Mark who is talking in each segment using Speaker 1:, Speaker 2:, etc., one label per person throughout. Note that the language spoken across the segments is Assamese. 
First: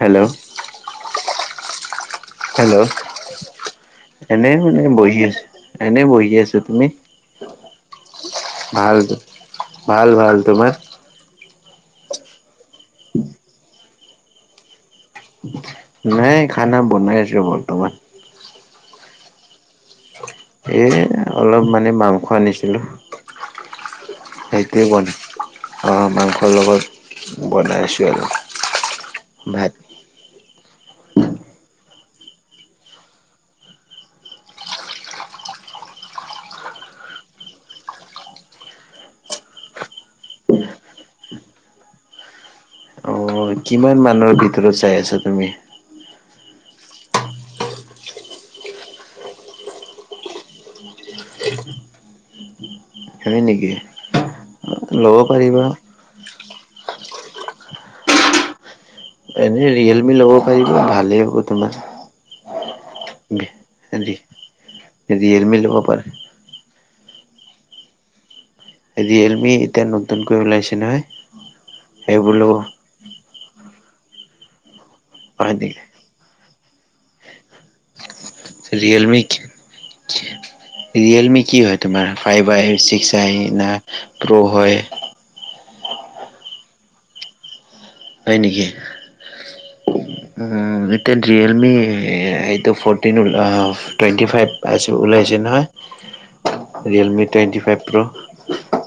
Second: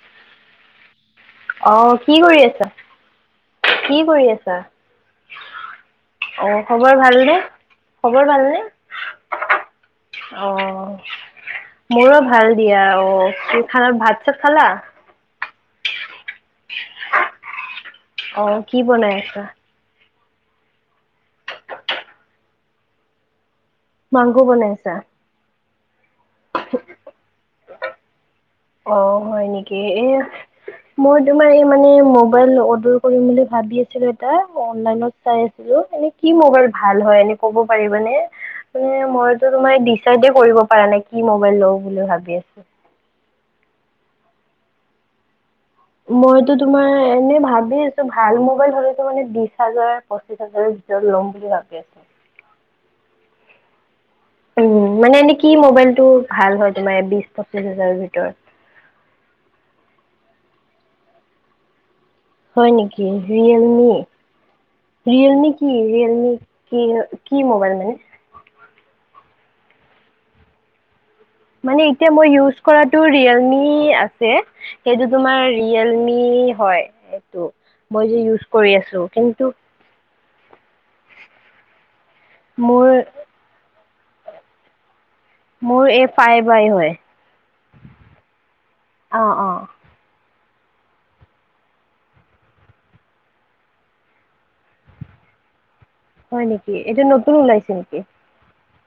Speaker 1: হেল্ল'?
Speaker 2: আহ কি কৰি আছা?
Speaker 1: হেল্ল'
Speaker 2: কি কৰি
Speaker 1: এনে
Speaker 2: আছা?
Speaker 1: মানে বহি আছ, এনে বহি আছা
Speaker 2: অ'
Speaker 1: তুমি?
Speaker 2: খবৰ ভালনে? খবৰ ভালনে?
Speaker 1: ভাল, ভাল, ভাল তোমাৰ?
Speaker 2: অ' মোৰো ভাল দিয়া অ, তু, খানাৰ ভাত, চাত খালা?
Speaker 1: নাই খানা বনাই আছো বৰ্তমান।
Speaker 2: অ' কি বনাই আছা?
Speaker 1: এ, অলপ মানে মাংস আনিছিলো।
Speaker 2: মাংগুৰ
Speaker 1: সেইটোৱে
Speaker 2: বনাইছা।
Speaker 1: বনাই অ, মাংসৰ লগত বনাইছোঁ আৰু।
Speaker 2: অ, হয়,
Speaker 1: ভাত
Speaker 2: নেকি এ। মই তোমাৰ এই মানে মোবাইল অৰ্ডাৰ কৰিম বুলি ভাবি আছিলো, এটা অনলাইনত চাই আছিলো। কি মোবাইল ভাল হয়, এনে ক'ব পাৰিব নে, মানে মইতো তোমাৰ ডিচাইডে কৰিব পৰাৰ নাই। কি মোবাইল লওঁ বুলি ভাবি আছো।
Speaker 1: অ, কিমান মানুৰ ভিতৰত চাই আছা তুমি?
Speaker 2: মইতো তোমাৰ এনে ভাবি আছো ভাল মোবাইল হলেতো মানে বিশ হাজাৰ, পচিছ হাজাৰৰ ভিত [unintelligible] পেছ
Speaker 1: হয়, নেকি।
Speaker 2: উম, মানে
Speaker 1: ল'ব
Speaker 2: এনেে কি
Speaker 1: পাৰিবা
Speaker 2: মোবাইলটো ভাল হয় তোমাৰ বিশ, পঁচিশ হাজাৰৰ ভিতৰত।
Speaker 1: এনেই ৰিয়েলমি ল'ব পাৰিব ভালেই হ'ব তোমাৰ।
Speaker 2: হয়, নেকি য়েলমি, য়েলমি
Speaker 1: ৰিয়েলমি
Speaker 2: কি
Speaker 1: ল'ব পাৰা
Speaker 2: য়েলমি কি কি মোবাইল মানে?
Speaker 1: ৰিয়েলমি এতিয়া নতুনকৈ ওলাইছে নহয়।
Speaker 2: মান এতিয়া মই
Speaker 1: সেইবোৰ ল'ব
Speaker 2: কৰায়েলি সেইটো তোমাৰ
Speaker 1: হয় নেকি
Speaker 2: ৰিয়েলমি হয়, এইটো। মই যে, ইউজ কৰি আছো,
Speaker 1: ৰিয়েলমি
Speaker 2: কিন্তু
Speaker 1: ৰিয়েলমি কি হয়, তোমাৰ ফাইভ আই
Speaker 2: মোৰ
Speaker 1: ছিক্স আই না। প্ৰহ, হয়।
Speaker 2: মোৰ এই ফাই বাই হয়।
Speaker 1: হয়, নেকি।
Speaker 2: অ অ'।
Speaker 1: ন, ৰিয়েলমি এইটো ফ'ৰ্টিন, টুৱেণ্টি ফাইভ পাইছ ওলাইছে নহয়।
Speaker 2: হয় নেকি এইটো
Speaker 1: ৰিয়েলমি
Speaker 2: নতুন
Speaker 1: টুৱেণ্টি
Speaker 2: ওলাইছে
Speaker 1: ফাইভ
Speaker 2: নেকি?
Speaker 1: প্ৰ'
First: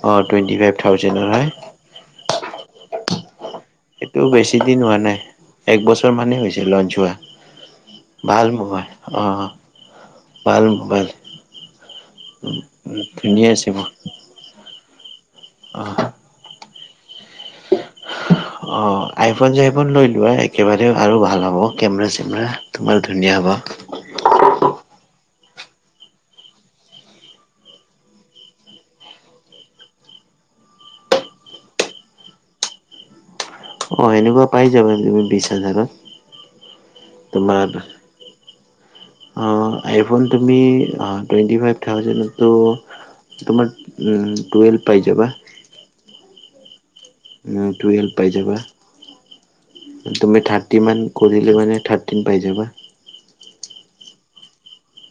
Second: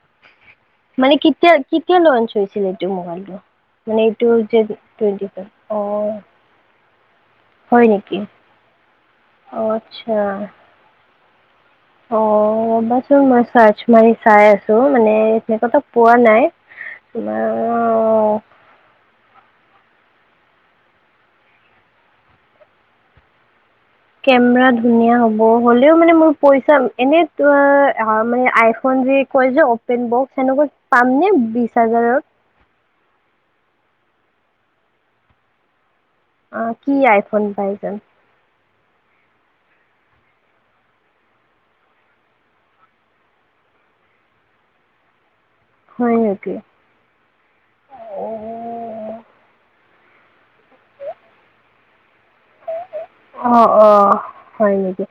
Speaker 1: অ টুৱেণ্টি ফাইভ
Speaker 2: মানে
Speaker 1: থাউজেণ্ডৰ হয়
Speaker 2: কেতিয়া, কেতিয়া লঞ্চ হৈছিলে এইটো মোবাইলটো। মানে
Speaker 1: এইটো
Speaker 2: এইট
Speaker 1: বেছি
Speaker 2: জড
Speaker 1: দিন হোৱা নাই
Speaker 2: টুৱেটি ফ,
Speaker 1: এক বছৰ
Speaker 2: অ'।
Speaker 1: মানেই হৈছে লঞ্চ হোৱা
Speaker 2: হয়, নেকি
Speaker 1: ভাল মোবাইল অ
Speaker 2: আচ্ছা।
Speaker 1: ভাল মোবাইল
Speaker 2: অ, ৰবাচোন মই
Speaker 1: ধুনীয়া আছে
Speaker 2: চাৰ্চ মাৰি চাই আছো মানে সনেকুৱ
Speaker 1: অ
Speaker 2: পোৱা নাই। [inaudible]
Speaker 1: ইফোন চাইফোন লৈ লোৱা একেবাৰে আৰু ভাল হ'ব কেমেৰা চেমেৰা তোমাৰ ধুনীয়া হ'ব।
Speaker 2: ব, হলেও মানে মোৰ পইচা এনে মানে আইফোন যি কয় যে অপেন বক্স তেনেকুৱা পামনে বিশ হাজাৰৰ
Speaker 1: অ, সেনেকুৱা পাই যাবা তুমি বিশ হাজাৰত
Speaker 2: আহ কি আইফোন
Speaker 1: তোমাৰ
Speaker 2: পাই যে।
Speaker 1: আইফোন তুমি টুৱেণ্টি ফাইভ থাউজেণ্ডতো তোমাৰ উ, টুৱেলভ পাই যাবা।
Speaker 2: [inaudible]
Speaker 1: উ, টুৱেলভ পাই যাবা।
Speaker 2: অ
Speaker 1: তুমি থাৰ্টিমান কৰিলে, মানে থাৰ্টিন পাই যাবা।
Speaker 2: অ', অ', হয় নেকি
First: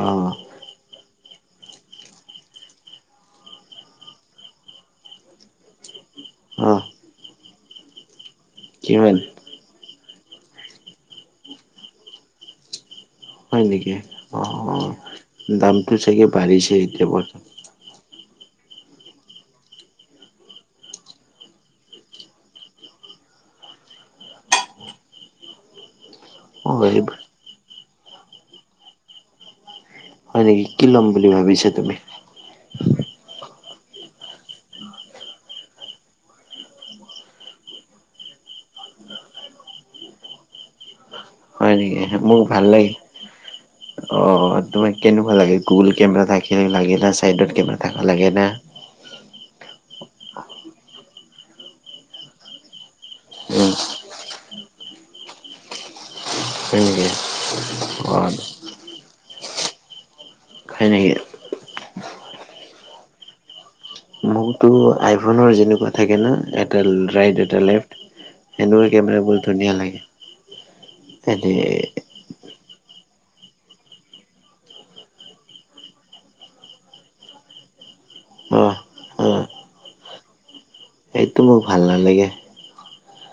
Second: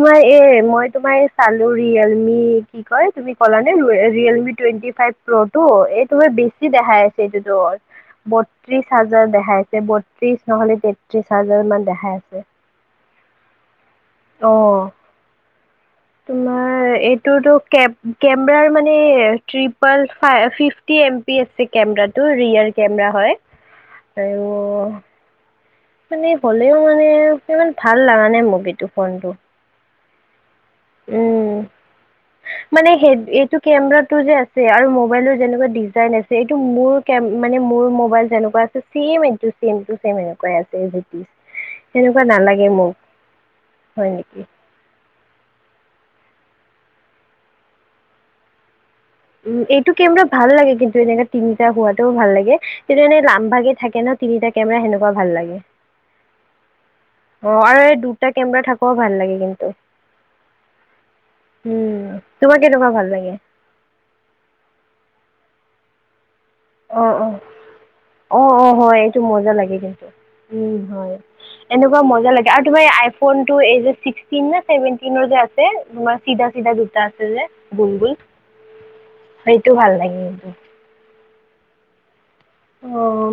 Speaker 1: অ
Speaker 2: এই মই তোমাৰ চালো ৰিয়েলমি কি কয় তুমি ক'লা নে Realme twenty five pro two এই
Speaker 1: অ
Speaker 2: বেছি দেখাই আছে, এইটোতো বত্ৰিশ
Speaker 1: কিমান
Speaker 2: হাজাৰ দেখাইছেতি। ত্ৰিশ নহলে, তেত্ৰিশ হাজাৰ মান দেখাই আছে।
Speaker 1: হয়, নেকি অ',
Speaker 2: অঁ
Speaker 1: অ', দামটো চাগে বাঢ়িছে এতিয়া বৰ্তমান।
Speaker 2: কেমে মানেপিফি এম পি আছে, কেমেৰাটোৰিয়েল কেম হয়, আৰু। মানে
Speaker 1: অ
Speaker 2: হ'লেও মানে ইমান ভাল লগা নে, মুগীটো ফোনটো।
Speaker 1: হয় নেকি কি ল'ম বুলি
Speaker 2: উম
Speaker 1: ভাবিছা তুমি?
Speaker 2: কেমেৰাতটো যে আছে আৰু মোবাইলৰ যেনেকুৱা ডিজাইন আছে এইটো মোৰ কেম মানে মোৰ মোবাইল যেনেকুৱা মম, ম, এনেকুৱছে
Speaker 1: হয় নেকি মোক ভাল লাগে,
Speaker 2: হয়
Speaker 1: অ,
Speaker 2: নেকি
Speaker 1: তোমাৰ কেনেকুৱা লাগে। গুগুল কেমেৰা থাকিলিব লাগে ন, সাইডৰড কেমেৰা থাকিব লাগে ন।
Speaker 2: উ, ম এইটোকি আমাৰ ভাল লাগে। কিন্তু এনেকোৱে তিনিটা হোৱাতটোও ভাল লাগে। তেনে
Speaker 1: উম
Speaker 2: লামভাগে থাকে ন, তিনিটা কেমেৰা সেনেকুৱা ভাল লাগে। অ,
Speaker 1: হয় নেকি
Speaker 2: আৰু এই
Speaker 1: অ
Speaker 2: দুটা কেমেৰা থাকোও ভাল লাগে কিন্তু।
Speaker 1: হই নিকি।
Speaker 2: উম তোমাক কেনেকুৱা ভাল লাগে?
Speaker 1: মোকতো আইফোনৰ যেনেকুৱা থাকে ন, এটা
Speaker 2: অ অ
Speaker 1: ৰাইট, এটা লেফ্ট
Speaker 2: অ', অ',
Speaker 1: সেনেকুৱা
Speaker 2: হয় এইটো
Speaker 1: কেমেৰাবোৰ
Speaker 2: মজা
Speaker 1: ধুনীয়া
Speaker 2: লাগে কিন্তু। উম, হয়,
Speaker 1: এনে
Speaker 2: এনেকুৱা মজা লাগে আৰু তোমাৰই। ফোনটো এনে চিক্সটিন নে, চেভেনটিনৰ যে আছে তোমাৰ চিধা, চিধা দুটা আছে যে গুল, গুল।
Speaker 1: অ
Speaker 2: সেইটো ভাল লাগে কিন্ত।
Speaker 1: সেইটো মোক ভাল নালাগে।
Speaker 2: অ,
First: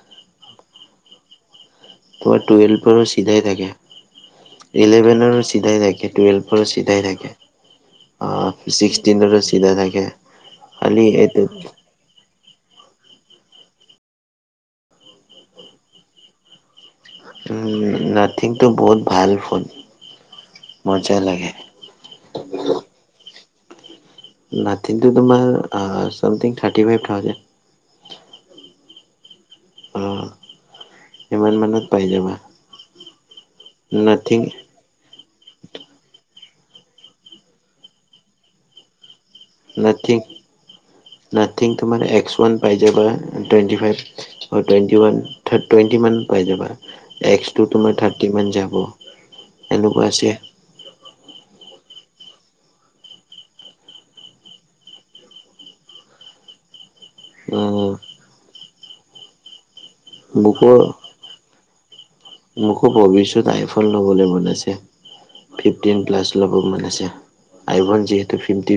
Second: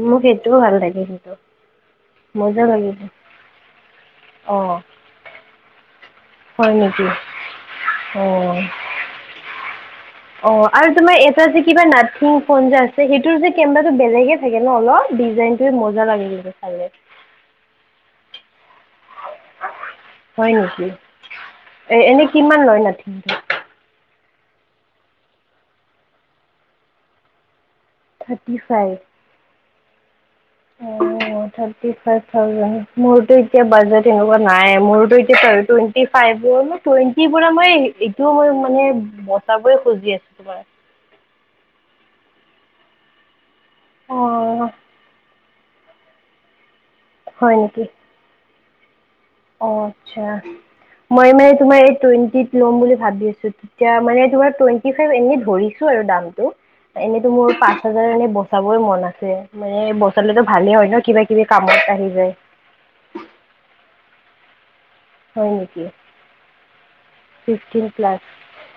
Speaker 2: মোক সেইটোও ভাল লাগে কিন্তু।
Speaker 1: তোমাৰ
Speaker 2: মজা লাগে
Speaker 1: তুৱেলভৰো চিধাই থাকে,
Speaker 2: অ'
Speaker 1: ইলেভেনৰো চিধাই থাকে। টুৱেলভৰ
Speaker 2: হয়
Speaker 1: চিধাই
Speaker 2: নেকি
Speaker 1: থাকে। আহ,
Speaker 2: অ'
Speaker 1: ছিক্সটিনৰো চিধাই থাকে,
Speaker 2: অ' আৰু
Speaker 1: খালি
Speaker 2: তোমাৰ এটা
Speaker 1: এইট
Speaker 2: যে কিবা নাথিং ফোন যে আছে সেইটোৰ যে কেমেৰাটো বেলেগে থাকে ন অলপ ডিজাইন য়ে মজা লাগে কি চালে [unintelligible]
Speaker 1: উম, নাথিং। টো বহুত ভাল ফোন
Speaker 2: হয় নেকি
Speaker 1: মজা লাগে।
Speaker 2: এ এনে কিমান লয় নাথিংটো
Speaker 1: নাথিংটো তোমাৰ something thirty five thousand.
Speaker 2: Thirty five.
Speaker 1: অ'।
Speaker 2: অ'।
Speaker 1: সিমান মানত
Speaker 2: থাৰটি
Speaker 1: পাই
Speaker 2: ফাইভ
Speaker 1: যাবা
Speaker 2: থাউজেন্ট, মোৰটো এতিয়া বাজেট
Speaker 1: নাথিং
Speaker 2: নাইয়ে, মোৰটো এতিয়া টুৱেনটি ফাইভ। টুৱেন্টি পৰা মই এইটোও মই মানে বছাৰ বোৰে খজি
Speaker 1: নাথিং
Speaker 2: আছো তোমাৰ।
Speaker 1: নাথিং, তোমাৰ এক্স ওৱান পাই যায় বা টুৱেণ্টি ফাইভ
Speaker 2: অ'
Speaker 1: টুৱেণ্টি ওৱান থ টুৱেণ্টিমানত পাই যাবা
Speaker 2: হয়
Speaker 1: এক্সটো
Speaker 2: নেকি
Speaker 1: তোমাৰ থাৰ্টিমান যাব।
Speaker 2: অ,
Speaker 1: এনেকুৱা
Speaker 2: আচ্ছা
Speaker 1: আছে
Speaker 2: মই মে তোমাৰ টুৱেন্টিত লম বুলি ভাবি আছো ম, তমাৰ টুৱেন্টি ফ এনে, ধো আৰু দামটো এনেইতো মোৰ পাঁচ হাজাৰ
Speaker 1: উম
Speaker 2: এনে বচাবই মন আছে। মানে বছৰতো
Speaker 1: মোকো
Speaker 2: ভালেই হয় ন, কিবা, কিবি কামত আহি যায়।
Speaker 1: মোকো ভৱিষ্যত আইফোন ল'বলৈ মন আছে
Speaker 2: হয় নেকি
Speaker 1: ফিফটিন প্লাছ ল'ব, ম, আছে।
Speaker 2: ফিফটিন
Speaker 1: আইফোন
Speaker 2: প্লাছ
Speaker 1: যিহেতু ফিফট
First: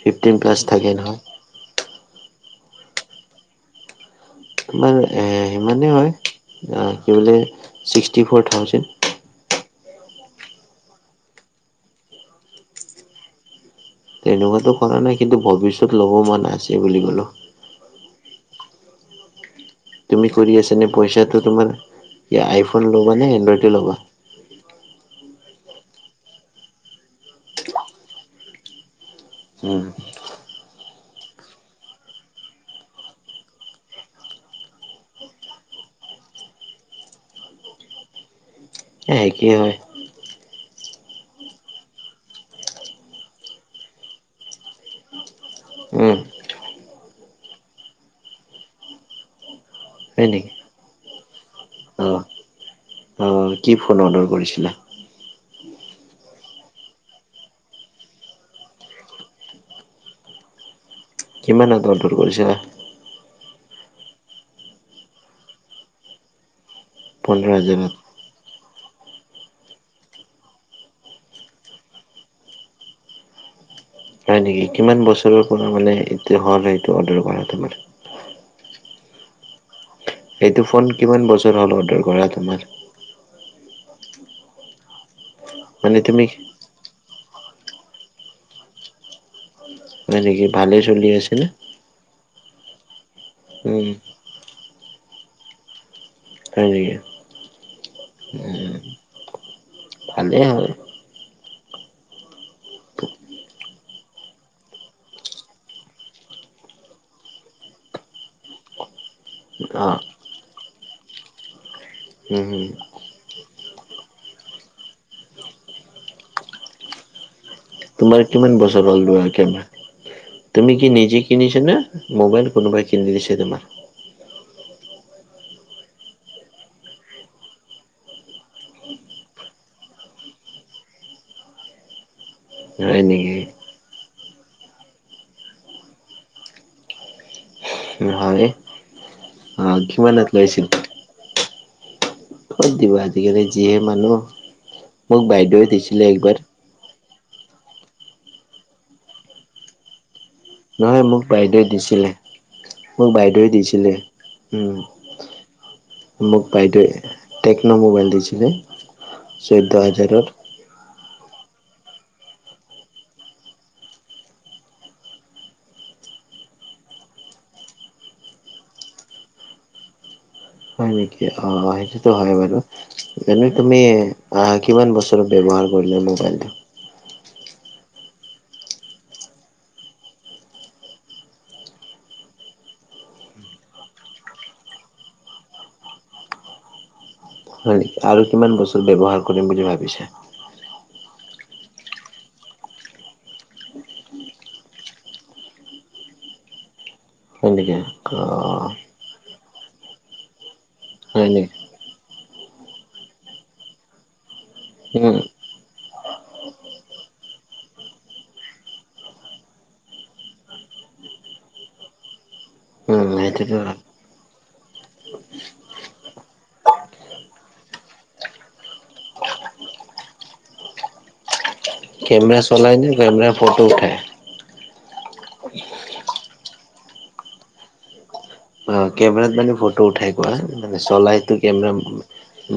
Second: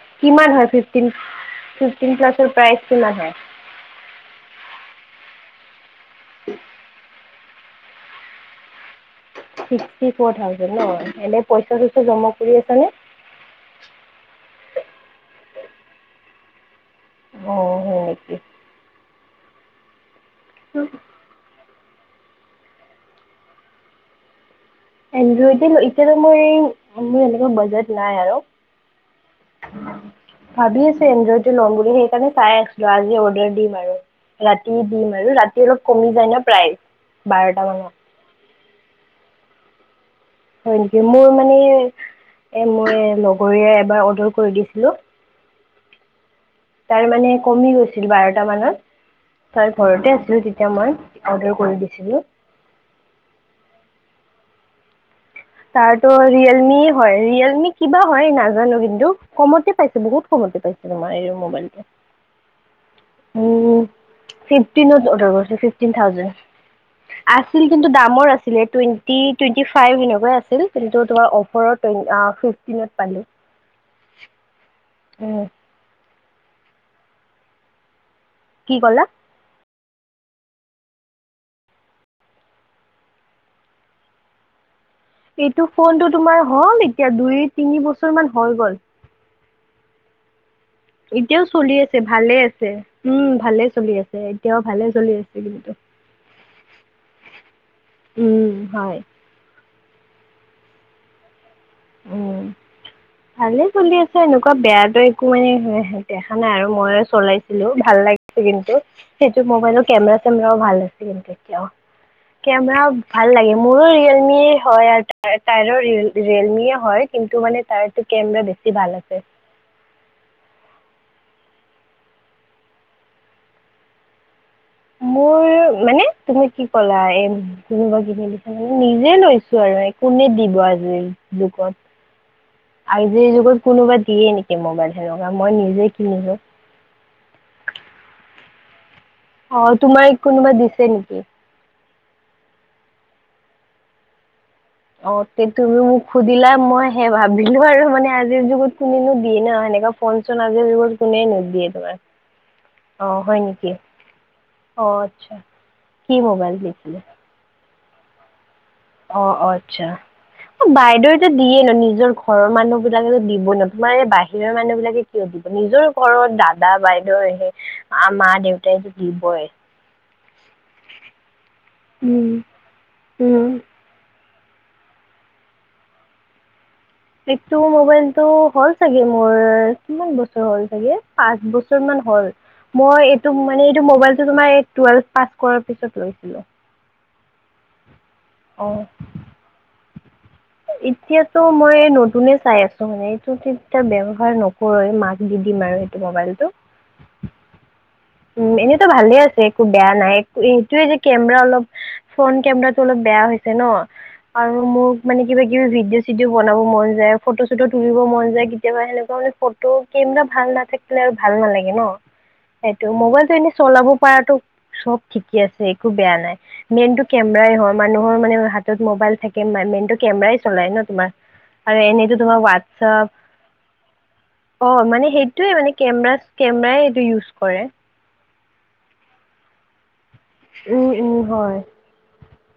Speaker 1: ফিফটিন
Speaker 2: কিমান
Speaker 1: প্লাছ
Speaker 2: হয়
Speaker 1: থাকে
Speaker 2: ফিফটিন
Speaker 1: নহয়।
Speaker 2: ফিফটিন ক্লাছৰ প্ৰাইজটো লা নে
Speaker 1: তোমাৰ সিমানেই হয়, কি বোলে sixty four thousand
Speaker 2: sixty four thousand ন, এনে পইচা চইচা জমা কৰি আছা নে?
Speaker 1: তেনেকুৱাতো কৰা নাই কিন্তু ভৱিষ্যত ল'ব মন আছে। বুলি ক'লো
Speaker 2: অ'।
Speaker 1: তুমি কৰি আছা নে, পইচাটো তোমাৰ আইফোন ল'বা নে এনড্ৰইডে ল'বা?
Speaker 2: এনডইড, এতিয়াতো মোৰ, মোৰ এনেকুৱা বাজেট নাই আৰু। ভাবিছোঁ এনড্ৰইটো ল'ম বুলি, সেইকাৰণে চাই আছিলোঁ আজি অৰ্ডাৰ দিম আৰু। ৰাতি দিম আৰু, ৰাতি অলপ কমি যায় না প্ৰাইজ বাৰটা মানত।
Speaker 1: এই একেই হয়।
Speaker 2: হয় নেকি, মোৰ মানে এ মই লগৰীয়া এবাৰ অৰ্ডাৰ কৰি দিছিলোঁ
Speaker 1: উম।
Speaker 2: তাৰ মানে কমি গৈছিল বাৰটা মানত, তই ঘৰতে
Speaker 1: হয়
Speaker 2: আছিল
Speaker 1: নেকি?
Speaker 2: তেতিয়া মই অৰ্ডাৰ কৰি
Speaker 1: অ
Speaker 2: দিছিলোঁ
Speaker 1: কি ফোন অৰ্ডাৰ কৰিছিলা?
Speaker 2: তাৰতো ৰিয়েলমি হয়, ৰিয়েলমি কিবা হয় নাজানো কিন্তু, কমতে পাইছোঁ, বহুত কমতে পাইছোঁ।
Speaker 1: কিমান আগত অৰ্ডাৰ কৰিছিলা?
Speaker 2: উম ফিফটিনত অৰ্ডাৰ কৰিছো ফিফটিন থাউজড
Speaker 1: পোন্ধৰ
Speaker 2: আছিল,
Speaker 1: হাজাৰত
Speaker 2: কিন্তু দামৰ আছিলে, টুৱেণ্টি, টুৱেন্টি ফাইভ সেনেক আ [unintelligible] তোমাৰ অফাৰত, আ, ফিফটিনত পালোঁ
Speaker 1: হয় নেকি, কিমান
Speaker 2: উম
Speaker 1: বছৰৰ পৰা মানে এইটো হ'ল সেইটো অৰ্ডাৰ কৰা তোমাৰ?
Speaker 2: কি ক'লা?
Speaker 1: এইটো ফোন কিমান বছৰ হ'ল অৰ্ডাৰ কৰা তোমাৰ-
Speaker 2: এইটো
Speaker 1: মানে
Speaker 2: ফোনটো
Speaker 1: তুমি
Speaker 2: তোমাৰ হ'ল এতিয়া দুই তিনি বছৰ মান হৈ গ'ল।
Speaker 1: হয় নেকি? ভালে চলি আছে
Speaker 2: এতিয়াও
Speaker 1: নে?
Speaker 2: চলি আছে ভালে আছ উম ভালে
Speaker 1: উম
Speaker 2: চলি আছে, এতিয়াও ভালে চলি আছে কিন্তু।
Speaker 1: হয় নেকি?
Speaker 2: উম হয়।
Speaker 1: ভালেই হয়
Speaker 2: উম। ভালে চলি আছে, এনেকুৱা বেয়াটো একো মানে দেখা নাই আৰু মই চলাইছিলো ভাল লাগে কিন্তু, সেইটো মোবাইলৰ
Speaker 1: অ
Speaker 2: কেমেৰা চেমেৰাও ভাল আছে কিন্তু এতিয়াও
Speaker 1: উম হম
Speaker 2: কেমেৰা ভাল লাগে মোৰো ৰিয়েলমি হয়, আৰু তাইৰো ৰিয়েলমি হয় কিন্তু মানে
Speaker 1: তোমাৰ কিমান বছৰ
Speaker 2: ভাল
Speaker 1: হ'ল
Speaker 2: আছে
Speaker 1: লোৱা কেমেৰা তুমি কি নিজে- কিনিছনে, মবাইল কোনোবাই কিনছে তমাৰ-
Speaker 2: মোৰ মানে, তুমি কি কলা এ কোনোবা কিনি দিছা মানে নিজে লৈছো আৰু- কোনে দিব আজি যুগত
Speaker 1: হয়
Speaker 2: আজিৰ
Speaker 1: নেকি?
Speaker 2: যুগত কোনোবা দিয়ে নেকি মোবাইল, মই নিজে কিনিলোঁ।
Speaker 1: নহয়
Speaker 2: অ', তোমাৰ কোনোবা
Speaker 1: লৈছিল?
Speaker 2: দিছে নেকি?
Speaker 1: ক'ত দিব, আজিকালি যিয়ে মানুহ-
Speaker 2: অ',
Speaker 1: মোক
Speaker 2: তে
Speaker 1: বাইদেউৱে
Speaker 2: তুমি মোক
Speaker 1: দিছিলে একবাৰ।
Speaker 2: সুধিলা মই- সে ভাবিলো আৰু মানে আজিৰ যুগত কুনিনো দিয়ে ন সেনেকা ফোন- আজিৰ যুগত
Speaker 1: নহয় মোক
Speaker 2: কোনেনো
Speaker 1: বাইদেউৱে
Speaker 2: দিয়ে তোমাৰ-
Speaker 1: দিছিলে, মোক
Speaker 2: অ', হয়
Speaker 1: বাইদেউৱে
Speaker 2: নেকি?
Speaker 1: দিছিলে। উম,
Speaker 2: অ', আচ্ছা। কি মোবাইল দিছিলে?
Speaker 1: ন' মোবাইল দিছিলে
Speaker 2: অ',
Speaker 1: চৈধ্য
Speaker 2: আচ্ছা,
Speaker 1: হাজাৰৰ।
Speaker 2: বাইদেউ দিয়ে ন, নিজৰ ঘৰৰ মানুহ বিলাকে দিব ন, তোমাৰ বাহিৰৰ মানুহ বিলাকে কিয় দিব নিজৰ ঘৰৰ দাদা বাইদেউ সেই, মা দেউতাই যে দিবই-
Speaker 1: হয় নেকি? অ সেইটোতো
Speaker 2: উম
Speaker 1: হয় বাৰু। এনে
Speaker 2: উম
Speaker 1: তুমি আহা কিমান বছৰত ব্যৱহাৰ কৰিলে মোবাইলটো?
Speaker 2: ইটো মবাইলতটো হ'ল চাগে মোৰ কিমান বছৰ হ'ল চাগে পাঁচ বছৰ মান হল। মই ইটো মোবাইলটো মানে টোৱেলোভ পাছ কৰাৰ পিছত লৈছিলো।
Speaker 1: হয় নেকি? আৰু কিমান বস্তু ব্যৱহাৰ কৰিম বুলি ভাবিছে?
Speaker 2: এতিয়াতো মই নতুনে চাই আছো মানে, এইটো তেতিয়া ব্যৱহাৰ নকৰে মাক দি দিম আৰু মোবাইলটো।
Speaker 1: হয় নেকি?
Speaker 2: উম
Speaker 1: অ'
Speaker 2: এনেইতো ভালে আছে একো বেয়া নাই, এইটোয়ে যে
Speaker 1: হয়
Speaker 2: কেমেৰা
Speaker 1: নেকি?
Speaker 2: অলপ ফ্ৰণ্ট কেমেৰা অলপ বেয়া হৈছে ন। আৰু মোক
Speaker 1: উম,
Speaker 2: মানে কিবা কিবি ভিডিঅ-চিডিঅও বনাব মন যায়, ফটো-চটো তুলিব মন যায় কেতিয়াবা সেনেকুৱা ফটো কেমেৰা ভাল নাথাকিলে আৰু ভাল নালাগে ন। ত
Speaker 1: উম,
Speaker 2: মোবাইলটো এনেই
Speaker 1: সেইটোতো হয়।
Speaker 2: চলাব পৰাটো চব ঠিকে আছে একো বেয়া নাই, মেইনতটো কেমেৰাই হয় মানুহৰ মানে হাতত মোবাইল থাকে মেইনতটো কেমেৰাই চলাই ন তোমাৰ আৰু এনেইতো ধোৰক
Speaker 1: কেমেৰা চলাই নে
Speaker 2: হোৱাটছপ
Speaker 1: কেমেৰা ফটো উঠাই?
Speaker 2: অ মানে সেইটোয়ে মানে কেমেৰা-কেমেৰাই সেইটো ইউজ কৰে।
Speaker 1: কেমেৰাত মানে ফটো উঠাই আৰু মানে
Speaker 2: উম উম
Speaker 1: চলাহটো
Speaker 2: হয়
Speaker 1: কেমেৰা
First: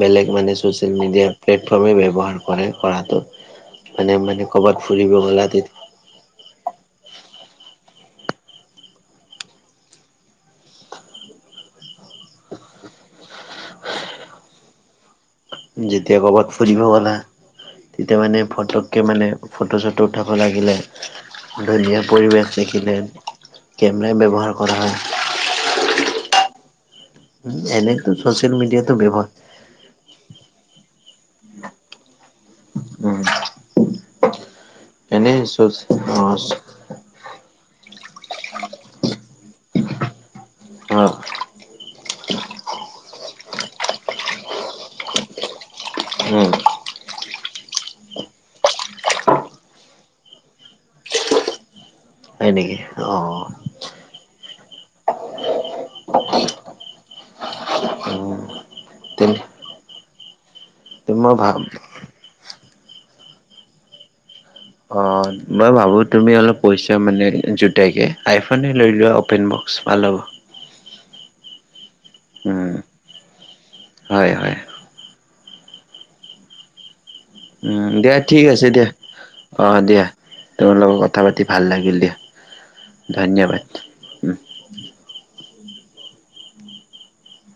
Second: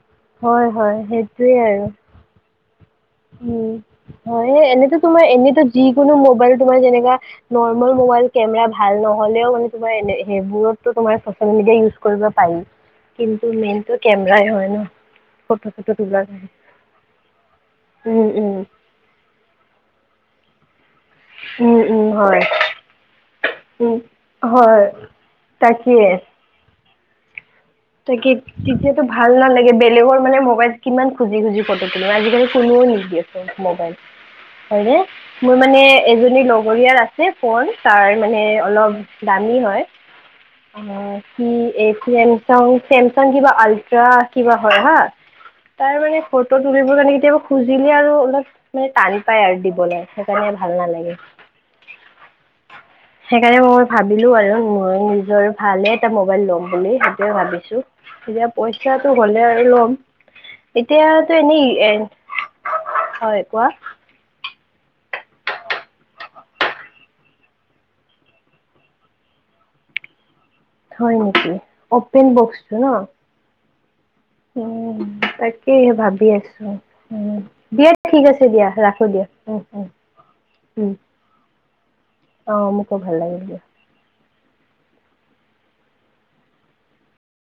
Speaker 1: বেলেগ মানে
Speaker 2: হয় হয়
Speaker 1: ছ'চিয়েল মিডিয়া
Speaker 2: সেইটোয়ে আৰু
Speaker 1: প্লেটফৰ্মেই ব্যৱহাৰ কৰে। কৰাটো
Speaker 2: উম
Speaker 1: মানে মানে
Speaker 2: হয়
Speaker 1: ক'ৰবাত
Speaker 2: এনেতো
Speaker 1: ফুৰিব
Speaker 2: তোমাৰ
Speaker 1: গ'লা
Speaker 2: এনেতো যিকোনো মোবাইল তোমাৰ যেনেকা নৰ্মেল মোবাইল কেমেৰা ভাল নহ'লেও মানে তোমাৰ সেইবোৰতো তোমাৰ স ইউজ কৰিব পাৰি। কিন্তু মেইন কেমেৰাই হয় ন? ফটো চটো
Speaker 1: যেতিয়া
Speaker 2: তোলাৰ
Speaker 1: কবাত
Speaker 2: কাৰণে
Speaker 1: ফুৰিব গ'লা। তেতিয়া
Speaker 2: উম
Speaker 1: মানে
Speaker 2: উম
Speaker 1: ফটকে মানে ফটো-চটো উঠাব লাগিলে
Speaker 2: উম উম
Speaker 1: ধুনীয়াা
Speaker 2: হয়
Speaker 1: পৰিৱেশ দেখিলে
Speaker 2: উম
Speaker 1: কেমেৰাই ব্যৱহাৰ কৰা
Speaker 2: হয় তাকে
Speaker 1: হয়। এনেতো
Speaker 2: তাকে
Speaker 1: ছ'চিয়েল মিডিয়াটো
Speaker 2: তেতিয়াতো
Speaker 1: ব্যৱহাৰ
Speaker 2: ভাল নালাগে বেলেগৰ মানে মোবাইল কিমান খুজি খুজি ফটো তুলিম। আজিকালি কোনেও
Speaker 1: উম
Speaker 2: নিদিয়ে মোবাইল, হয়নে?
Speaker 1: এনে
Speaker 2: মোৰ
Speaker 1: চচ
Speaker 2: মানে
Speaker 1: অ
Speaker 2: এজনী লগৰীয়াৰ আছে ফোন। তাৰ মানে অলপ দামী হয়। অ কি এইতিএম চাও চেমচাং কিবা আল্ট্ৰা কিবা হয় হা। তাৰ মানে
Speaker 1: উম
Speaker 2: ফটো তুলিবৰ কাৰণে কেতিয়াবা খুজিলে আৰু অলপ মানে টান পায় আৰু দিবলৈ। সেইকাৰণে ভাল নালাগে।
Speaker 1: হয় নেকি, অ।
Speaker 2: লো আৰু মই নিজৰ ভালে এটা মোবাইল ল'ম বুলি। ভাবিছো।
Speaker 1: উম
Speaker 2: এতিয়া পইচাটো হলে
Speaker 1: তেন্তে
Speaker 2: আৰু লম।
Speaker 1: মই
Speaker 2: এতিয়াতো
Speaker 1: ভাব
Speaker 2: এনেই এ। হয় কোৱা?
Speaker 1: অ', মই ভাবোঁ তুমি অলপ পইচা মানে জোতাইকৈ আইফোনে লৈ লোৱা অ'পেন বক্স ভাল হ'ব।
Speaker 2: হয় নেকি, অপেন
Speaker 1: উম,
Speaker 2: বক্সটো ন?
Speaker 1: হয়, হয়,
Speaker 2: উম তাকেইহে ভাবি আছো, উম।
Speaker 1: উম দিয়া ঠিক আছে দিয়া, অ দিয়া। তোমাৰ
Speaker 2: উম
Speaker 1: লগত কথা পাতি ভাল লাগিল দিয়া,
Speaker 2: অ মোকো ভাল লাগিল দিয়া
Speaker 1: ধন্যবাদ। উম